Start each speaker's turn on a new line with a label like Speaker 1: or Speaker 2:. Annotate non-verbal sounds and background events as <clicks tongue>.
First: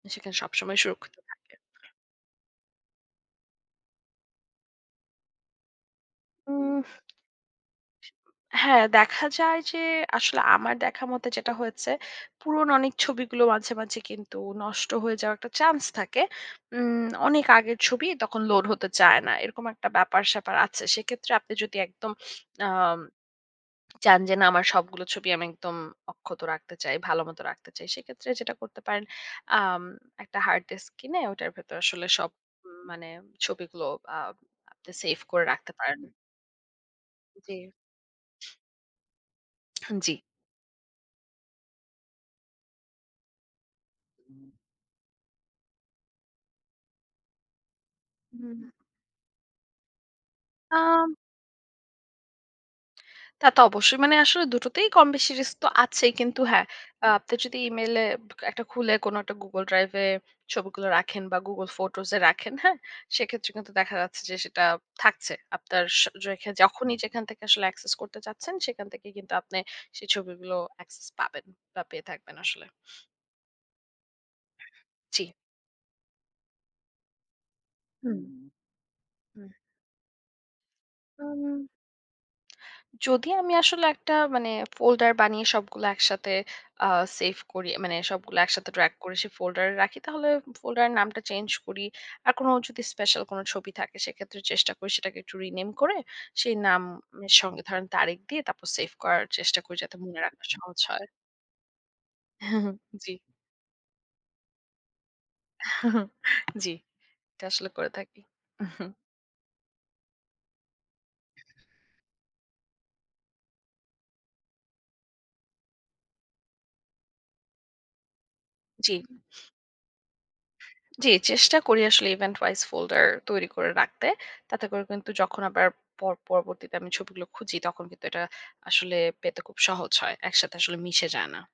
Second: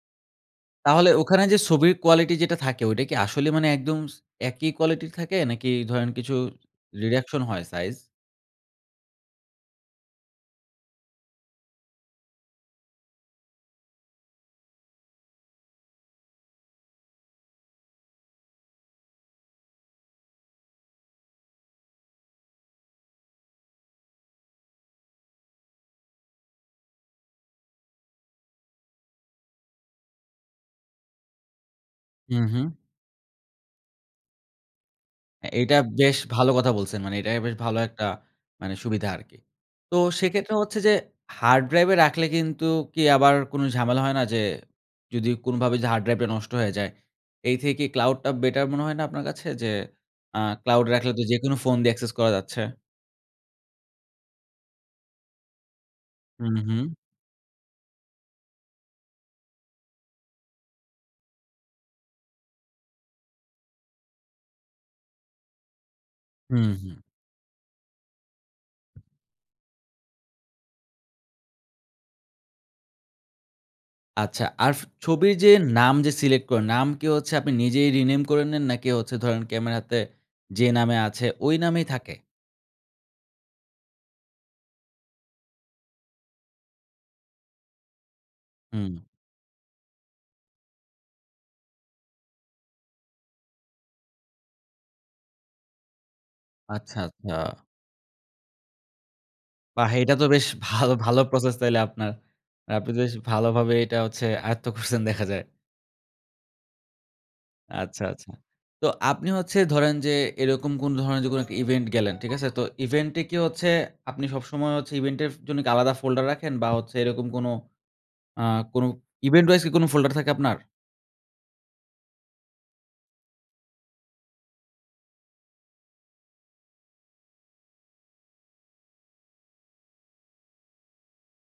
Speaker 1: সেখানে সবসময়
Speaker 2: তাহলে
Speaker 1: সুরক্ষিত
Speaker 2: ওখানে
Speaker 1: থাকে।
Speaker 2: যে ছবির কোয়ালিটি যেটা থাকে ওটা কি আসলে মানে একদম একই কোয়ালিটি থাকে, নাকি ধরেন কিছু
Speaker 1: উহ! <clicks tongue>
Speaker 2: reduction হয় সাইজ?
Speaker 1: হ্যাঁ, দেখা যায় যে আসলে আমার দেখার মতো যেটা হয়েছে। পুরনো অনেক ছবিগুলো মাঝে, মাঝে কিন্তু নষ্ট হয়ে যাওয়ার একটা চান্স থাকে। উম অনেক আগের ছবি তখন লোড হতে চায় না। এরকম একটা ব্যাপার স্যাপার আছে। সেক্ষেত্রে আপনি যদি একদম আম চান যে না আমার সবগুলো ছবি আমি একদম অক্ষত রাখতে চাই। ভালোমত রাখতে চাই। সেক্ষেত্রে যেটা করতে পারেন, আম একটা হার্ড ডিস্ক কিনে ওটার ভেতরে আসলে সব
Speaker 2: হু, হু।
Speaker 1: মানে ছবিগুলো আ আপনি সেইভ করে রাখতে
Speaker 2: এটা
Speaker 1: পারেন।
Speaker 2: বেশ ভালো কথা বলছেন। মানে এটাই বেশ
Speaker 1: জি।
Speaker 2: ভালো একটা মানে সুবিধা আরকি। তো
Speaker 1: জ্বী।
Speaker 2: সেক্ষেত্রে হচ্ছে যে, হার্ড ড্রাইভ এ রাখলে কিন্তু কি আবার কোন ঝামেলা হয় না যে যদি কোনভাবেই যে হার্ড ড্রাইভটা নষ্ট হয়ে যায়? এই থেকে cloud টা বেটার
Speaker 1: হু।
Speaker 2: মনে হয় না আপনার কাছে? যে আ
Speaker 1: আ
Speaker 2: cloud রাখলে তো যেকোনো ফোন দিয়ে access করা যাচ্ছে।
Speaker 1: তা তো অবশ্যই, মানে আসলে দুটোতেই কম বেশি রিস্ক তো আছেই। কিন্তু
Speaker 2: হু,
Speaker 1: হ্যাঁ,
Speaker 2: হু।
Speaker 1: আপনি যদি ইমেইলে একটা খুলে কোন একটা গুগল ড্রাইভ এ ছবিগুলো রাখেন বা গুগল ফটোস এ রাখেন। হ্যাঁ? সেক্ষেত্রে কিন্তু দেখা যাচ্ছে যে সেটা থাকছে। আপনার স রেখে
Speaker 2: হুম, হুম।
Speaker 1: যখনই যেখান থেকে আসলে access করতে চাচ্ছেন। সেখান থেকেই কিন্তু আপনি সেই ছবিগুলো অ্যাক্সেস পাবেন বা পেয়ে থাকবেন আসলে।
Speaker 2: আচ্ছা, আর
Speaker 1: জ্বী।
Speaker 2: ছবির যে নাম যে সিলেক্ট করেন, নাম কি হচ্ছে আপনি নিজেই
Speaker 1: হুম।
Speaker 2: rename করে নেন? নাকি হচ্ছে
Speaker 1: হু।
Speaker 2: ধরেন ক্যামেরাতে যে নামে আছে
Speaker 1: উম
Speaker 2: ওই নামেই থাকে?
Speaker 1: <smacks lips> যদি আমি আসলে একটা মানে folder বানিয়ে সবগুলো একসাথে আ সেইভ করি। মানে সবগুলো একসাথে drag
Speaker 2: হুম।
Speaker 1: করে সেই folder এ রাখি, তাহলে ঐ folder এর নামটা চেইঞ্জ করি। আর কোন যদি স্পেশাল কোন ছবি থাকে, সেক্ষেত্রে চেষ্টা করি সেটাকে একটু রিনেম করে, সেই নাম
Speaker 2: আচ্ছা, আচ্ছা।
Speaker 1: সঙ্গে ধরেন তারিখ দিয়ে তারপর সেইভ করার চেষ্টা করি
Speaker 2: বাহ!
Speaker 1: যাতে
Speaker 2: এটা
Speaker 1: মনে
Speaker 2: তো
Speaker 1: রাখা
Speaker 2: বেশ
Speaker 1: সহজ
Speaker 2: ভালো
Speaker 1: হয়।
Speaker 2: ভালো প্রসেস তাইলে আপনার।
Speaker 1: <chuckles>
Speaker 2: আপনি তো
Speaker 1: জ্বী।
Speaker 2: বেশ ভালোভাবে এটা হচ্ছে আয়ত্ত করসেন দেখা যায়।
Speaker 1: <chuckles> <clicks tongue> জ্বী। এটা আসলে করে
Speaker 2: আচ্ছা,
Speaker 1: থাকি।
Speaker 2: আচ্ছা। তো
Speaker 1: <chuckles>
Speaker 2: আপনি হচ্ছে ধরেন যে এরকম কোন ধরনের যে ইভেন্ট গেলেন। ঠিক আছে? তো ইভেন্ট এ কি হচ্ছে আপনি সবসময় ইভেন্ট এর জন্য আলাদা ফোল্ডার রাখেন? বা এরকম কোনো আ কোনো
Speaker 1: জ্বী।
Speaker 2: event wise কি কোন folder থাকে আপনার?
Speaker 1: জ্বী, চেষ্টা করি আসলে event wise folder তৈরি করে রাখতে। তাতে করে কিন্তু যখন আবার প পরবর্তীতে আমি ছবিগুলো খুঁজি তখন কিন্তু এটা আসলে পেতে খুব সহজ হয়। একসাথে আসলে মিশে যায় না।